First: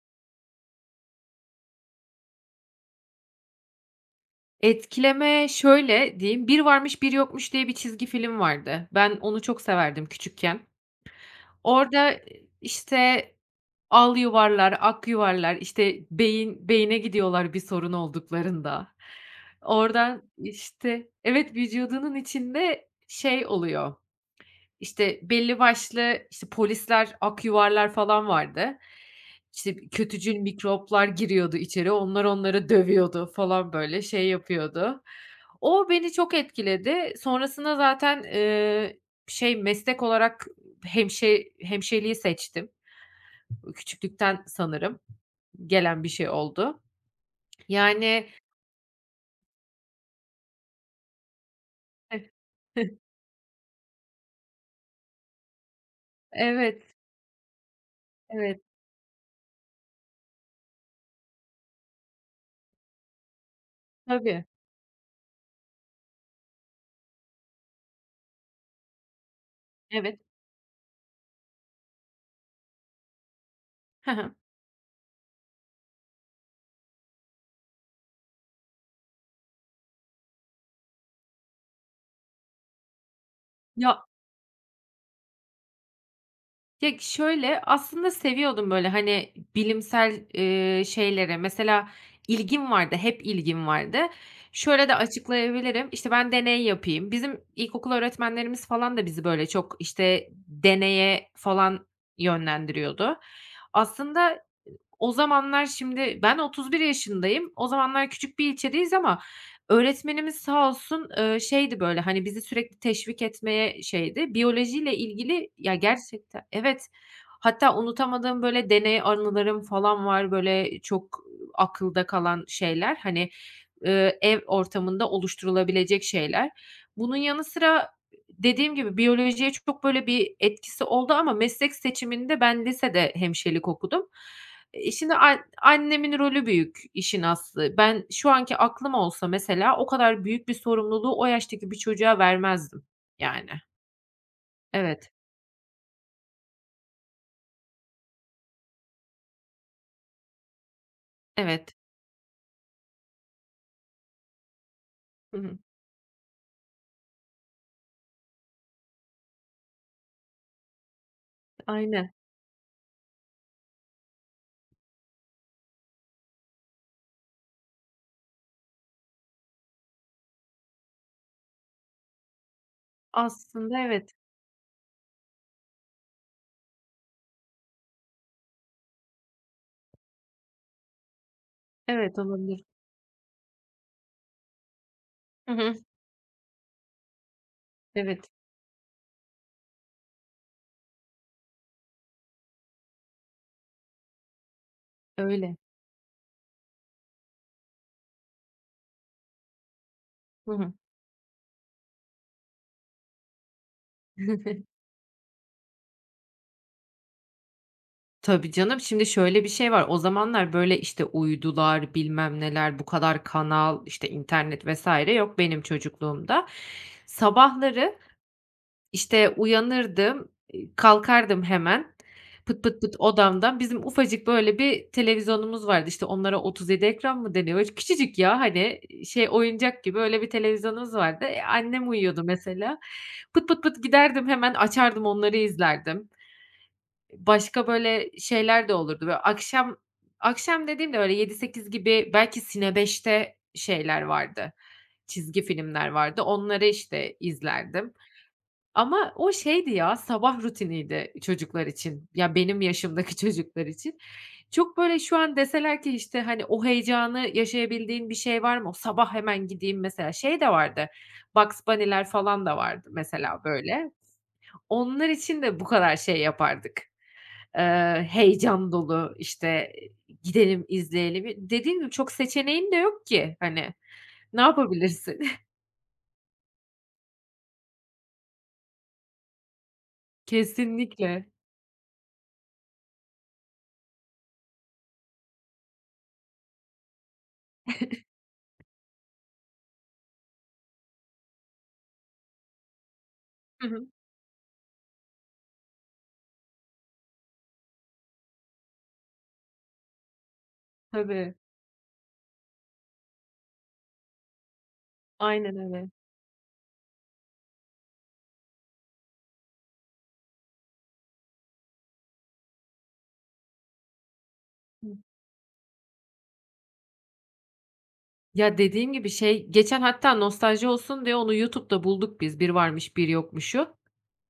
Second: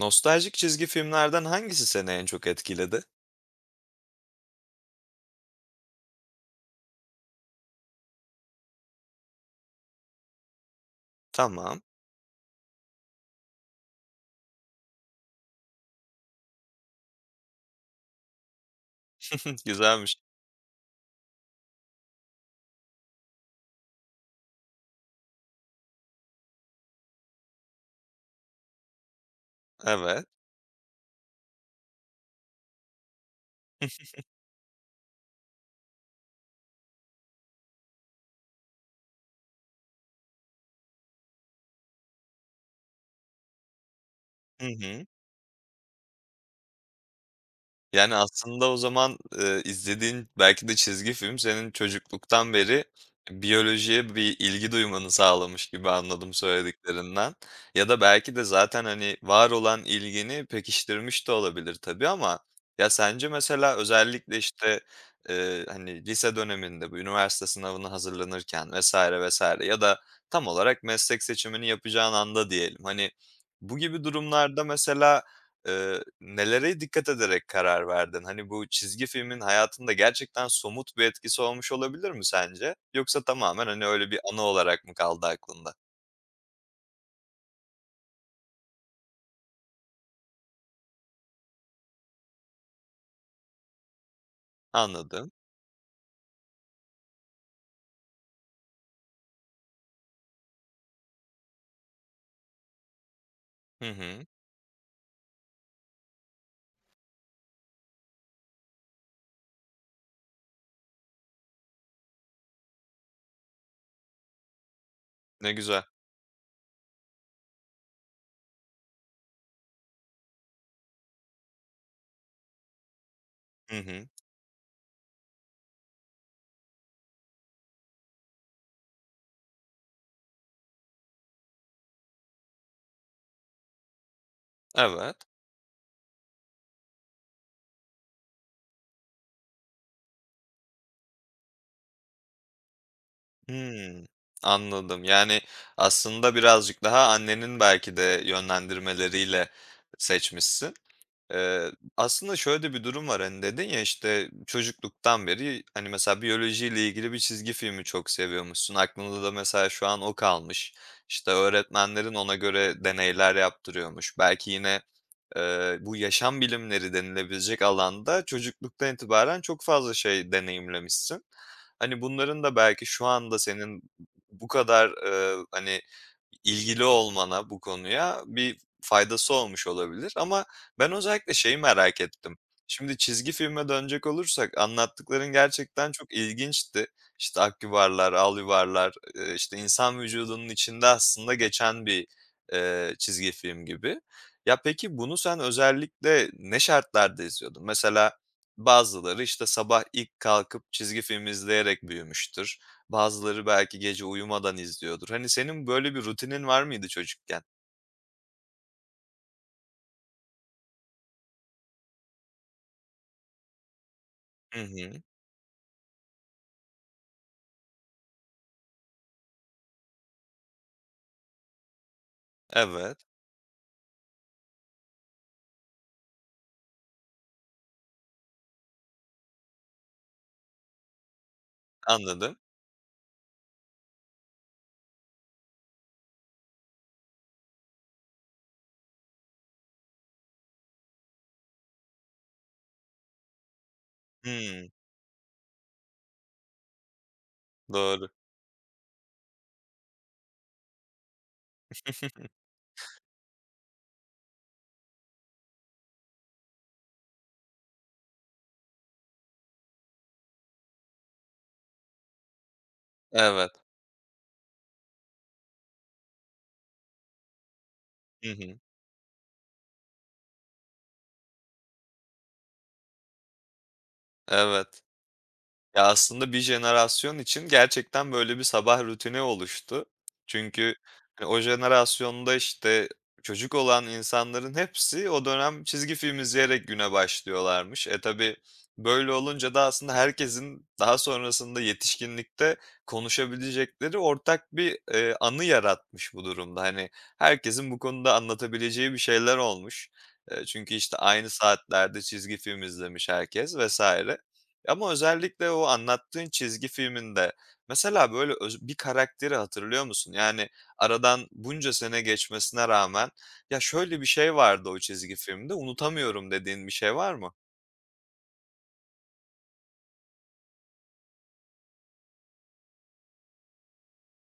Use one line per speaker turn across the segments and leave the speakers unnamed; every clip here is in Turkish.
Nostaljik çizgi filmlerden hangisi seni en çok etkiledi?
Etkileme şöyle diyeyim, "Bir Varmış Bir Yokmuş" diye bir çizgi film vardı. Ben onu çok severdim küçükken.
Tamam.
Orada, işte, al yuvarlar, ak yuvarlar, işte, beyin beyine gidiyorlar bir sorun olduklarında.
Güzelmiş.
Oradan, işte, Evet, vücudunun içinde şey oluyor, işte, belli başlı, işte, polisler, akyuvarlar falan vardı. İşte,
Evet.
kötücül mikroplar giriyordu içeri. Onlar onları dövüyordu falan, böyle, şey yapıyordu. O beni çok etkiledi. Sonrasında zaten, şey, meslek olarak hemşireliği seçtim. Küçüklükten
Hı
sanırım
hı.
gelen bir şey oldu.
Yani,
Yani.
aslında o zaman, izlediğin belki de çizgi film senin çocukluktan beri biyolojiye bir ilgi duymanı sağlamış gibi anladım
Evet,
söylediklerinden. Ya da belki de
evet.
zaten, hani, var olan ilgini pekiştirmiş de olabilir tabii ama ya, sence mesela özellikle,
Tabii.
işte, hani, lise döneminde bu üniversite sınavına hazırlanırken vesaire vesaire ya da
Evet.
tam olarak meslek seçimini yapacağın anda diyelim, hani, bu gibi
Hı hı.
durumlarda mesela nelere dikkat ederek karar verdin? Hani, bu çizgi filmin hayatında gerçekten somut bir etkisi olmuş olabilir mi sence? Yoksa tamamen, hani,
Ya
öyle bir anı olarak mı kaldı aklında?
Ya, şöyle, aslında seviyordum, böyle, hani, bilimsel, şeyleri. Mesela ilgim vardı, hep ilgim vardı. Şöyle de
Anladım.
açıklayabilirim, işte, ben deney yapayım. Bizim ilkokul öğretmenlerimiz falan da bizi, böyle, çok, işte, deneye falan yönlendiriyordu.
Hı hı.
Aslında o zamanlar şimdi ben 31 yaşındayım. O zamanlar küçük bir ilçedeyiz ama öğretmenimiz sağ olsun, şeydi, böyle, hani, bizi sürekli teşvik etmeye şeydi. Biyolojiyle ilgili
Ne
ya,
güzel.
gerçekten. Evet. Hatta unutamadığım, böyle, deney anılarım falan var, böyle, çok akılda kalan şeyler. Hani,
Hı hı.
ev ortamında oluşturulabilecek şeyler. Bunun yanı sıra dediğim gibi biyolojiye çok, böyle, bir etkisi oldu ama meslek seçiminde ben lisede hemşirelik okudum. Şimdi
Evet.
annemin rolü büyük işin aslı. Ben şu anki aklım olsa mesela o kadar büyük bir sorumluluğu o yaştaki bir çocuğa vermezdim yani.
Hımm. Anladım.
Evet,
Yani, aslında birazcık daha annenin belki de yönlendirmeleriyle seçmişsin.
evet.
Aslında şöyle de bir durum var, hani, dedin ya, işte, çocukluktan
Hı hı.
beri, hani, mesela biyolojiyle ilgili bir çizgi filmi çok seviyormuşsun. Aklında da mesela şu an o kalmış. İşte,
Aynen.
öğretmenlerin ona göre deneyler yaptırıyormuş. Belki yine bu yaşam bilimleri denilebilecek alanda çocukluktan itibaren çok fazla şey deneyimlemişsin. Hani, bunların da belki şu anda
Aslında
senin
evet.
bu kadar, hani, ilgili olmana bu konuya bir faydası olmuş olabilir ama ben özellikle şeyi merak
Evet,
ettim.
olabilir.
Şimdi çizgi filme dönecek olursak anlattıkların
Hı hı.
gerçekten çok ilginçti. İşte, ak yuvarlar,
Evet,
al yuvarlar, işte, insan vücudunun içinde aslında geçen bir, çizgi film gibi. Ya, peki bunu sen
öyle.
özellikle ne şartlarda izliyordun? Mesela bazıları, işte, sabah ilk
Hı
kalkıp
hı.
çizgi film izleyerek büyümüştür. Bazıları belki gece uyumadan izliyordur. Hani, senin böyle bir rutinin var mıydı çocukken?
Tabii canım. Şimdi şöyle bir şey var. O zamanlar böyle, işte, uydular, bilmem neler, bu kadar kanal, işte,
Hı
internet
hı.
vesaire yok benim çocukluğumda. Sabahları, İşte, uyanırdım, kalkardım hemen pıt pıt pıt
Evet,
odamdan. Bizim ufacık böyle bir televizyonumuz vardı. İşte, onlara 37 ekran mı deniyor? Böyle küçücük ya, hani, şey, oyuncak gibi öyle bir televizyonumuz vardı. Annem uyuyordu
anladım.
mesela. Pıt pıt pıt giderdim, hemen açardım, onları izlerdim. Başka böyle şeyler de olurdu. Böyle akşam, akşam dediğimde böyle 7-8 gibi belki Cine 5'te şeyler vardı,
Hımm,
çizgi filmler vardı. Onları, işte, izlerdim.
doğru.
Ama o şeydi ya, sabah rutiniydi çocuklar için. Ya, benim yaşımdaki çocuklar için. Çok, böyle, şu an deseler ki, işte, hani, o heyecanı yaşayabildiğin bir şey var mı? O sabah hemen gideyim mesela. Şey de vardı, Bugs Bunny'ler falan da vardı mesela,
Evet.
böyle. Onlar için de bu kadar şey yapardık.
Hı hı.
Heyecan dolu, işte, gidelim, izleyelim. Dediğim gibi çok seçeneğin de yok ki, hani, ne
Evet.
yapabilirsin?
Ya, aslında bir jenerasyon için gerçekten böyle bir sabah rutini oluştu. Çünkü,
Kesinlikle.
hani, o jenerasyonda, işte, çocuk olan insanların hepsi o dönem çizgi film izleyerek güne başlıyorlarmış. E, tabii böyle olunca da aslında herkesin daha sonrasında yetişkinlikte
Hı hı.
konuşabilecekleri ortak bir, anı yaratmış bu durumda. Hani, herkesin bu konuda anlatabileceği bir şeyler olmuş. Çünkü, işte, aynı
Tabii.
saatlerde çizgi film izlemiş herkes vesaire. Ama özellikle
Aynen
o
öyle.
anlattığın çizgi filminde mesela, böyle, öz bir karakteri hatırlıyor musun? Yani, aradan bunca sene geçmesine rağmen, "Ya, şöyle bir şey vardı o çizgi filmde, unutamıyorum." dediğin bir şey var mı?
Ya, dediğim gibi, şey, geçen hatta nostalji olsun diye onu YouTube'da bulduk biz, Bir Varmış Bir Yokmuş'u.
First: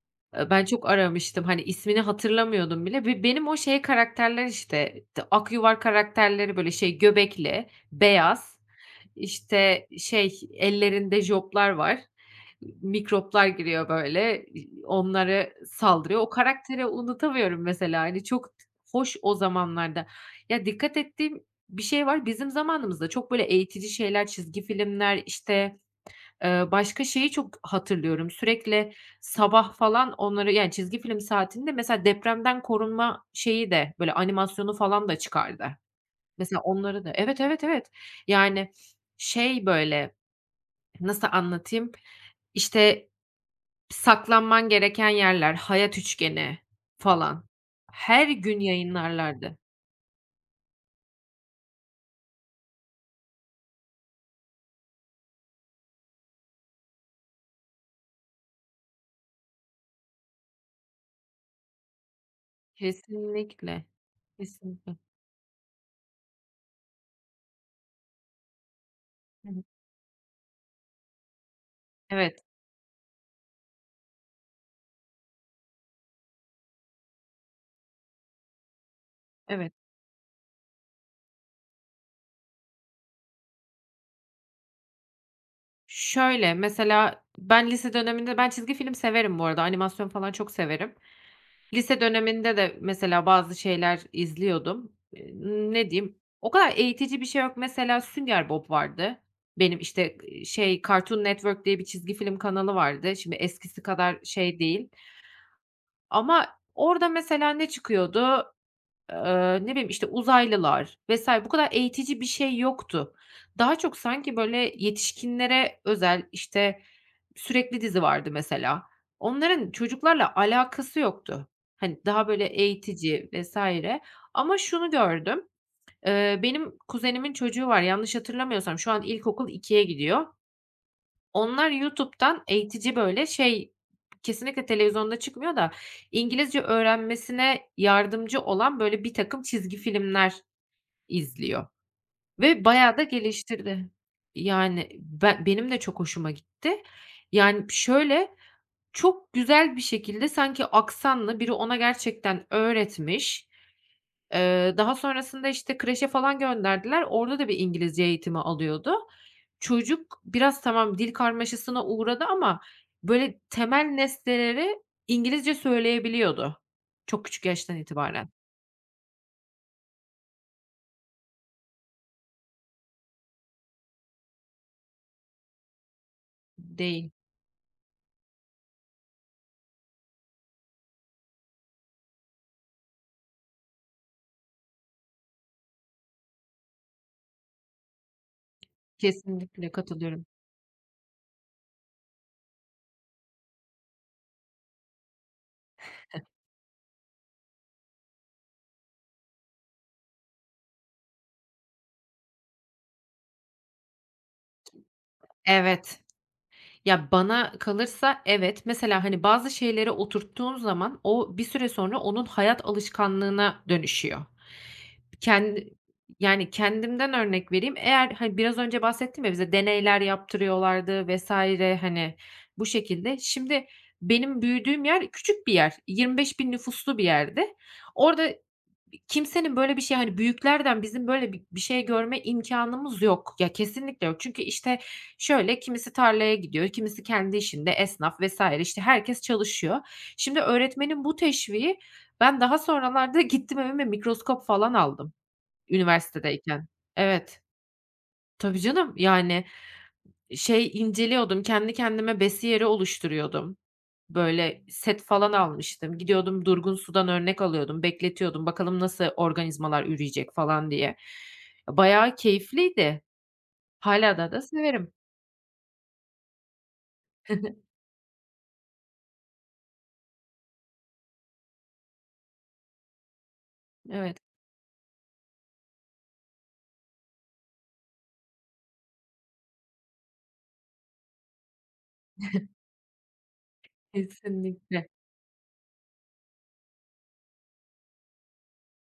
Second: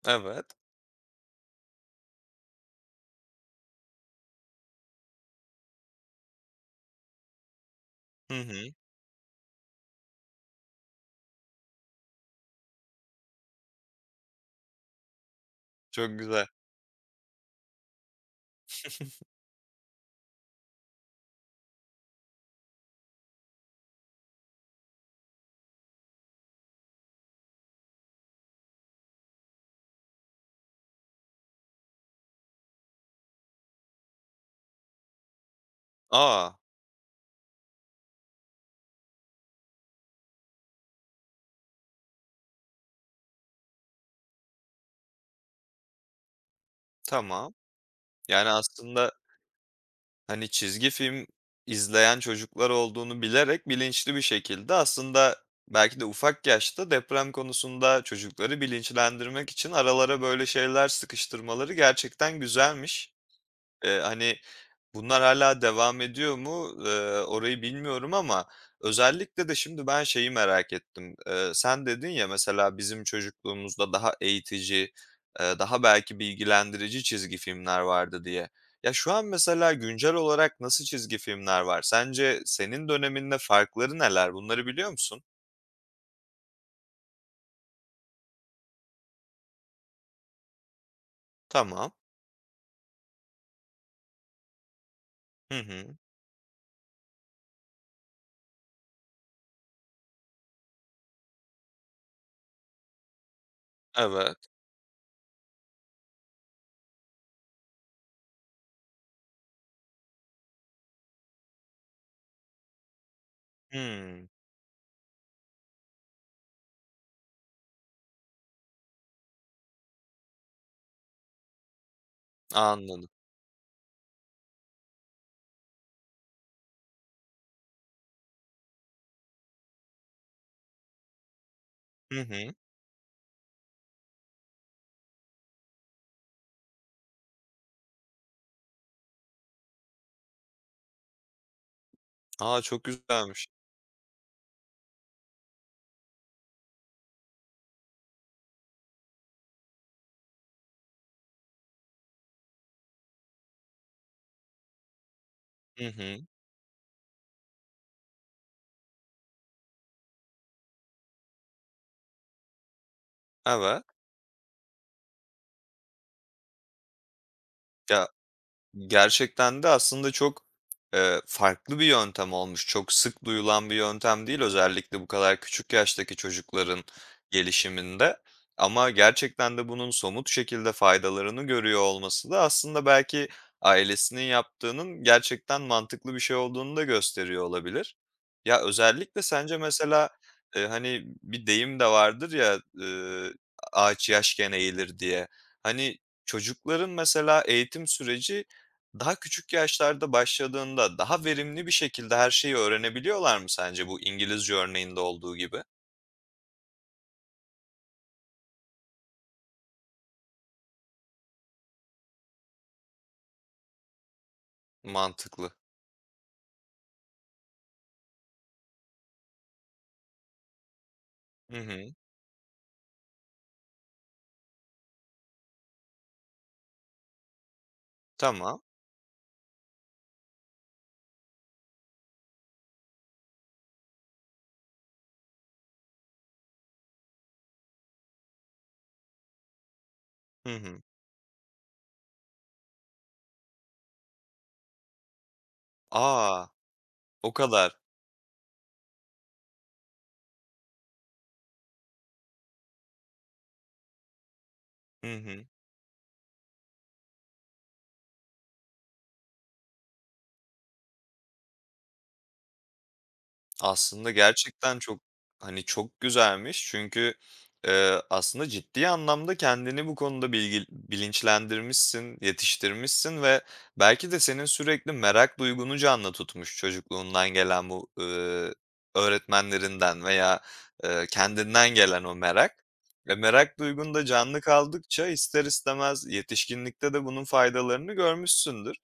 Evet.
Ben çok aramıştım, hani, ismini hatırlamıyordum bile. Benim o şey karakterler, işte, akyuvar karakterleri, böyle, şey, göbekli,
Hı
beyaz,
hı.
işte, şey, ellerinde joplar var. Mikroplar giriyor, böyle, onlara
Çok
saldırıyor. O
güzel.
karakteri unutamıyorum mesela, hani, çok hoş o zamanlarda. Ya, dikkat ettiğim bir şey var, bizim zamanımızda çok, böyle, eğitici şeyler, çizgi filmler, işte. Başka şeyi çok hatırlıyorum. Sürekli sabah falan onları, yani çizgi film saatinde mesela depremden korunma şeyi de, böyle, animasyonu falan da çıkardı.
Aa.
Mesela onları da. Evet, evet, evet. Yani şey, böyle, nasıl anlatayım? İşte, saklanman gereken yerler, hayat üçgeni falan.
Tamam.
Her
Yani,
gün
aslında
yayınlarlardı.
hani, çizgi film izleyen çocuklar olduğunu bilerek bilinçli bir şekilde aslında belki de ufak yaşta deprem konusunda çocukları bilinçlendirmek için aralara böyle şeyler sıkıştırmaları gerçekten güzelmiş.
Kesinlikle.
Hani,
Kesinlikle.
bunlar hala devam ediyor mu, orayı bilmiyorum ama özellikle
Hı
de
hı.
şimdi ben şeyi merak ettim. Sen dedin ya,
Evet,
mesela bizim çocukluğumuzda daha eğitici, daha belki bilgilendirici çizgi filmler vardı diye. Ya, şu an mesela
evet.
güncel olarak nasıl çizgi filmler var? Sence senin döneminde farkları neler? Bunları biliyor musun?
Şöyle, mesela ben lise döneminde, ben çizgi film severim bu arada, animasyon falan çok severim.
Tamam.
Lise döneminde de mesela bazı şeyler izliyordum.
Hı
Ne
hı.
diyeyim, o kadar eğitici bir şey yok. Mesela Sünger Bob vardı. Benim, işte, şey, Cartoon Network diye bir çizgi film kanalı vardı. Şimdi eskisi kadar
Evet.
şey değil ama orada mesela ne çıkıyordu? Ne bileyim, işte, uzaylılar vesaire, bu kadar eğitici bir şey yoktu. Daha çok
Hımm.
sanki, böyle, yetişkinlere özel, işte, sürekli dizi vardı mesela. Onların çocuklarla alakası yoktu. Hani, daha, böyle,
Anladım.
eğitici vesaire. Ama şunu gördüm, benim kuzenimin çocuğu var, yanlış hatırlamıyorsam şu an ilkokul ikiye gidiyor. Onlar
Hı
YouTube'dan
hı.
eğitici, böyle, şey, kesinlikle televizyonda çıkmıyor da, İngilizce öğrenmesine yardımcı olan, böyle, birtakım çizgi filmler izliyor
A,
ve
çok
bayağı da
güzelmiş.
geliştirdi. Yani, benim de çok hoşuma gitti. Yani, şöyle, çok güzel bir şekilde sanki aksanlı biri ona gerçekten öğretmiş. Daha sonrasında, işte,
Hı
kreşe
hı.
falan gönderdiler. Orada da bir İngilizce eğitimi alıyordu. Çocuk biraz tamam dil karmaşasına uğradı ama böyle
Evet.
temel nesneleri İngilizce söyleyebiliyordu. Çok küçük yaştan
Ya,
itibaren.
gerçekten de aslında çok, farklı bir yöntem olmuş. Çok sık duyulan bir yöntem değil, özellikle bu kadar küçük yaştaki çocukların
Değil.
gelişiminde. Ama gerçekten de bunun somut şekilde faydalarını görüyor olması da aslında belki ailesinin yaptığının gerçekten mantıklı bir şey olduğunu da gösteriyor olabilir. Ya, özellikle sence
Kesinlikle
mesela,
katılıyorum.
hani, bir deyim de vardır ya, "Ağaç yaşken eğilir." diye. Hani, çocukların mesela eğitim süreci daha küçük yaşlarda başladığında daha verimli bir şekilde her şeyi öğrenebiliyorlar mı sence bu İngilizce örneğinde olduğu gibi?
Evet. Ya, bana kalırsa evet. Mesela, hani, bazı şeyleri oturttuğun zaman o bir süre sonra onun hayat alışkanlığına dönüşüyor.
Mantıklı.
Kendi, yani, kendimden örnek vereyim. Eğer, hani, biraz önce bahsettim ya, bize deneyler yaptırıyorlardı
Hı
vesaire,
hı.
hani, bu şekilde. Şimdi benim büyüdüğüm yer küçük bir yer. 25.000 nüfuslu bir yerde. Orada
Tamam.
kimsenin böyle bir şey, hani, büyüklerden bizim böyle bir şey görme imkanımız yok. Ya, kesinlikle yok. Çünkü, işte, şöyle, kimisi tarlaya gidiyor, kimisi kendi işinde esnaf vesaire, işte, herkes çalışıyor. Şimdi
Hı hı.
öğretmenin bu teşviği, ben daha sonralarda gittim evime mikroskop falan aldım
A!
üniversitedeyken.
O
Evet.
kadar.
Tabii canım, yani, şey inceliyordum, kendi kendime besiyeri oluşturuyordum. Böyle set
Hı
falan
hı.
almıştım. Gidiyordum durgun sudan örnek alıyordum, bekletiyordum. Bakalım nasıl organizmalar üreyecek falan diye. Bayağı keyifliydi.
Aslında
Hâlâ da
gerçekten
severim.
çok, hani, çok güzelmiş çünkü, aslında ciddi anlamda kendini bu konuda bilinçlendirmişsin, yetiştirmişsin ve belki
Evet,
de senin sürekli merak duygunu canlı tutmuş çocukluğundan gelen bu, öğretmenlerinden veya, kendinden gelen o merak. Ve merak duygun da canlı
kesinlikle.
kaldıkça ister istemez yetişkinlikte de bunun faydalarını görmüşsündür.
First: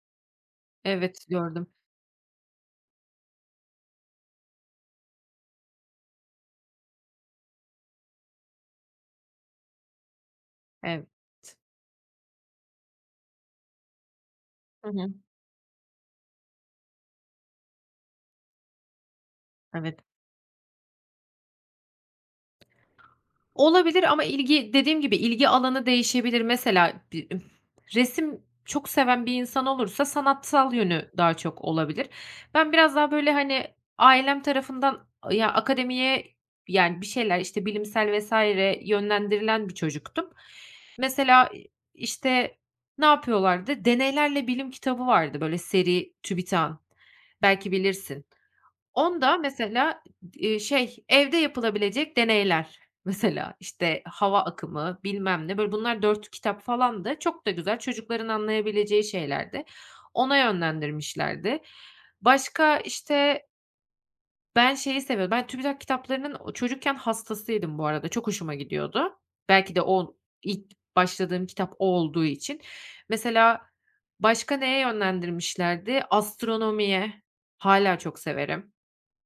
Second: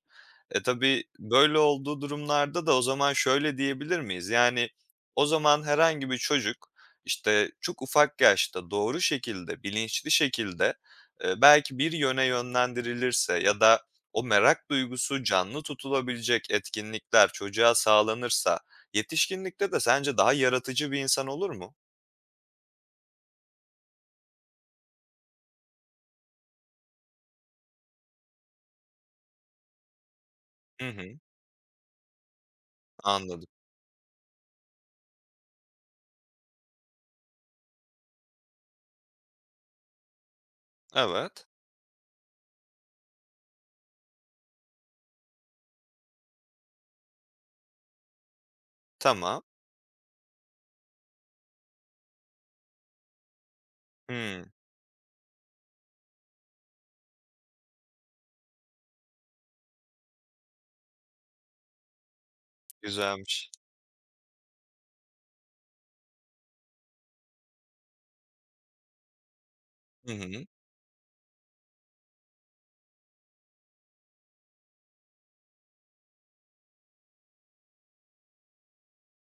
E, tabii
Evet,
böyle
gördüm.
olduğu durumlarda da o zaman şöyle diyebilir miyiz? Yani, o zaman herhangi bir çocuk, işte, çok ufak yaşta doğru şekilde, bilinçli şekilde,
Evet.
belki bir yöne yönlendirilirse ya da o merak
Hı hı.
duygusu canlı tutulabilecek etkinlikler çocuğa sağlanırsa yetişkinlikte de
Evet.
sence daha yaratıcı bir insan olur mu?
Olabilir ama ilgi, dediğim gibi, ilgi alanı değişebilir. Mesela resim çok seven bir insan olursa sanatsal
Hı
yönü
hı,
daha çok olabilir. Ben biraz daha böyle,
anladım.
hani, ailem tarafından ya, akademiye, yani, bir şeyler, işte, bilimsel vesaire yönlendirilen bir çocuktum.
Evet,
Mesela, işte, ne yapıyorlardı? Deneylerle Bilim kitabı vardı, böyle, seri, TÜBİTAK'ın. Belki bilirsin. Onda
tamam.
mesela, şey, evde yapılabilecek deneyler, mesela, işte, hava
Hımm,
akımı, bilmem ne, böyle, bunlar 4 kitap falan da, çok da güzel, çocukların anlayabileceği şeylerdi. Ona yönlendirmişlerdi. Başka, işte,
güzelmiş.
ben şeyi seviyordum, ben TÜBİTAK kitaplarının o çocukken hastasıydım bu arada, çok hoşuma gidiyordu. Belki de
Hı
o
hı.
ilk başladığım kitap o olduğu için. Mesela başka neye yönlendirmişlerdi? Astronomiye, hala çok severim.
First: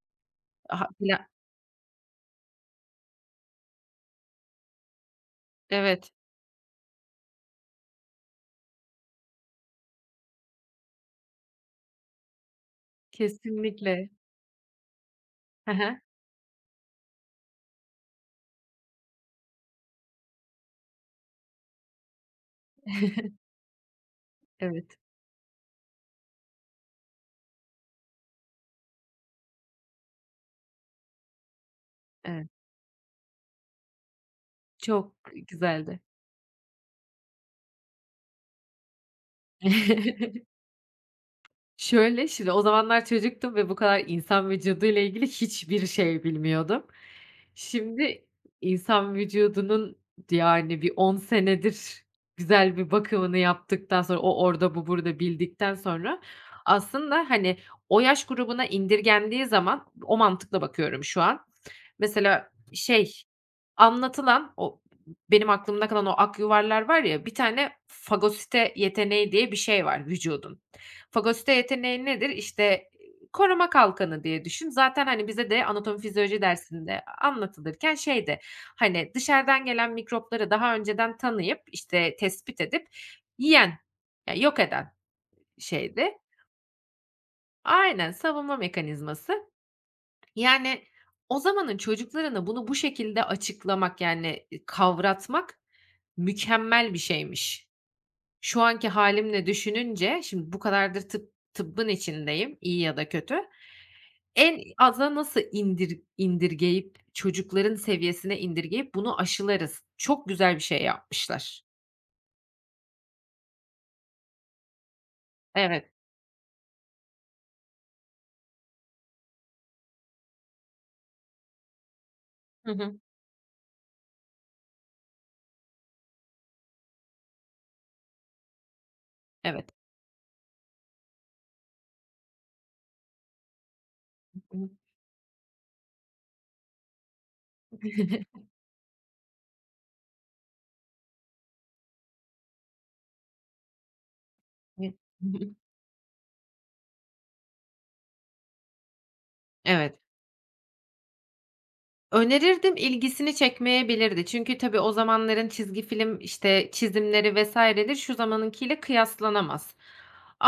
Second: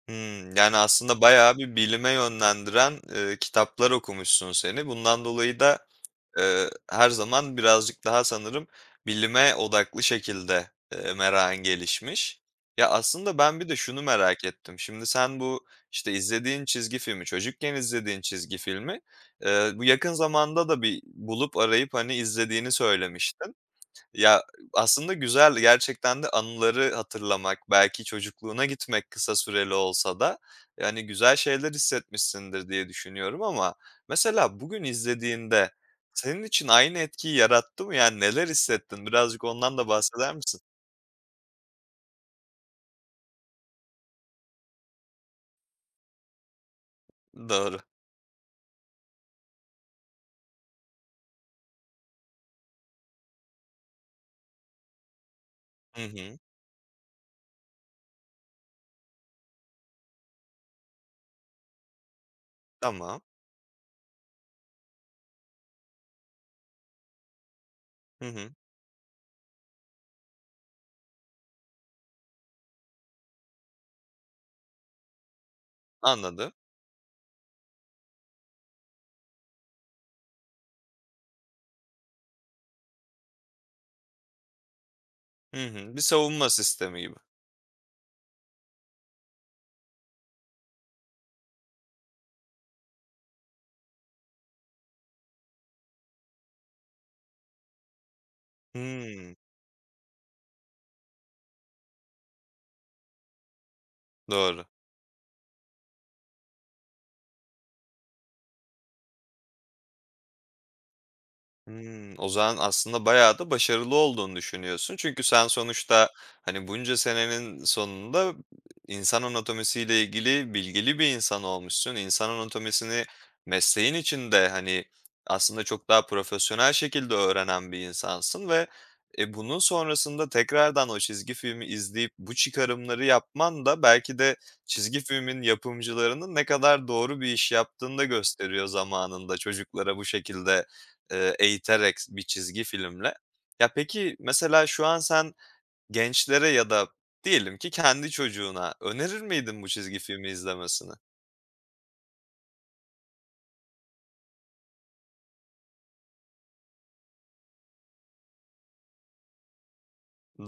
Hımm. Yani,
Ha
aslında bayağı bir bilime yönlendiren, kitaplar okumuşsun seni. Bundan dolayı da,
Evet,
her zaman birazcık daha sanırım bilime odaklı şekilde, merakın gelişmiş. Ya, aslında ben bir de şunu
kesinlikle.
merak ettim. Şimdi sen bu,
Hı hı.
işte, izlediğin çizgi filmi, çocukken izlediğin çizgi filmi, bu yakın zamanda da bir bulup arayıp, hani, izlediğini söylemiştin. Ya,
Evet,
aslında güzel gerçekten de anıları hatırlamak, belki çocukluğuna gitmek kısa süreli olsa da, yani, güzel şeyler
evet.
hissetmişsindir diye düşünüyorum ama mesela bugün
Çok
izlediğinde
güzeldi.
senin için aynı etkiyi yarattı mı? Yani, neler hissettin? Birazcık ondan da bahseder misin?
Şöyle, şimdi o zamanlar çocuktum ve bu kadar insan vücuduyla ilgili hiçbir şey bilmiyordum.
Doğru.
Şimdi insan vücudunun, yani bir 10 senedir güzel bir bakımını yaptıktan sonra, o orada, bu burada bildikten
Hı
sonra
hı.
aslında, hani, o yaş grubuna indirgendiği zaman o mantıkla bakıyorum şu an. Mesela
Tamam.
şey, anlatılan o, benim aklımda kalan o ak yuvarlar var ya, bir tane
Hı hı.
fagosite yeteneği diye bir şey var vücudun. Fagosito yeteneği nedir? İşte, koruma kalkanı diye düşün. Zaten, hani, bize de anatomi fizyoloji
Anladım.
dersinde anlatılırken şey de, hani, dışarıdan gelen mikropları daha önceden tanıyıp, işte, tespit edip yiyen, ya, yok eden
Hı hı. Bir
şeydi.
savunma sistemi gibi.
Aynen, savunma mekanizması. Yani, o zamanın çocuklarına bunu bu şekilde açıklamak, yani, kavratmak mükemmel bir şeymiş. Şu anki
Hımm.
halimle düşününce, şimdi bu kadardır tıbbın içindeyim, iyi ya da kötü. En
Doğru.
aza nasıl indirgeyip, çocukların seviyesine indirgeyip bunu aşılarız. Çok güzel bir şey yapmışlar.
Hımm, o zaman aslında bayağı da başarılı olduğunu düşünüyorsun. Çünkü sen
Evet.
sonuçta, hani, bunca senenin sonunda insan anatomisiyle ilgili bilgili bir insan olmuşsun. İnsan
Hı hı.
anatomisini mesleğin içinde, hani, aslında çok daha profesyonel şekilde öğrenen bir insansın ve, e, bunun
Evet.
sonrasında tekrardan o çizgi filmi izleyip bu çıkarımları yapman da belki de
Hı hı.
çizgi filmin yapımcılarının ne kadar doğru bir iş yaptığını da gösteriyor zamanında çocuklara bu şekilde eğiterek bir çizgi filmle. Ya, peki, mesela şu an sen gençlere ya da diyelim ki kendi çocuğuna önerir miydin bu çizgi
Evet.
filmi izlemesini?
Önerirdim, ilgisini çekmeyebilirdi. Çünkü tabii o zamanların çizgi film, işte, çizimleri vesairedir, şu zamanınkiyle kıyaslanamaz.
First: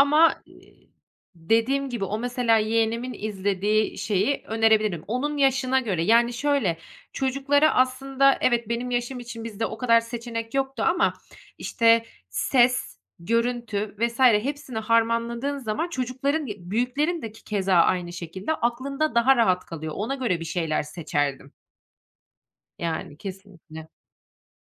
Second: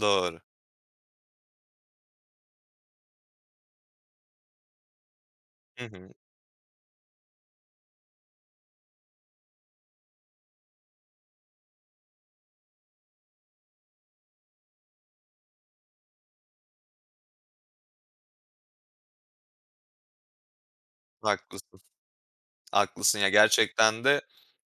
Doğru.
dediğim gibi o mesela yeğenimin izlediği şeyi önerebilirim. Onun yaşına
Hı
göre,
hı.
yani, şöyle, çocuklara aslında evet, benim yaşım için bizde o kadar seçenek yoktu ama, işte, ses, görüntü vesaire hepsini harmanladığın zaman çocukların, büyüklerin de ki keza aynı şekilde aklında daha rahat kalıyor. Ona göre bir şeyler seçerdim.
Haklısın,
Yani
haklısın. Ya,
kesinlikle.
gerçekten de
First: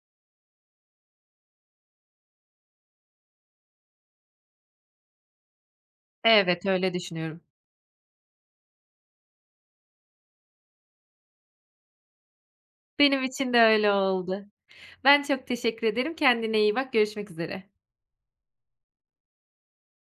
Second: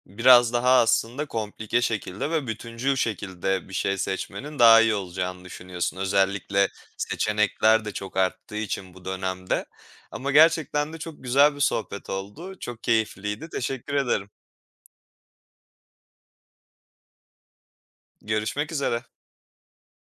biraz daha aslında komplike şekilde ve bütüncül şekilde bir şey seçmenin daha iyi olacağını düşünüyorsun.
Evet,
Özellikle
öyle düşünüyorum.
seçenekler de çok arttığı için bu dönemde. Ama gerçekten de çok güzel bir sohbet oldu. Çok
Benim
keyifliydi.
için de öyle
Teşekkür ederim.
oldu. Ben çok teşekkür ederim. Kendine iyi bak. Görüşmek üzere.
Görüşmek üzere.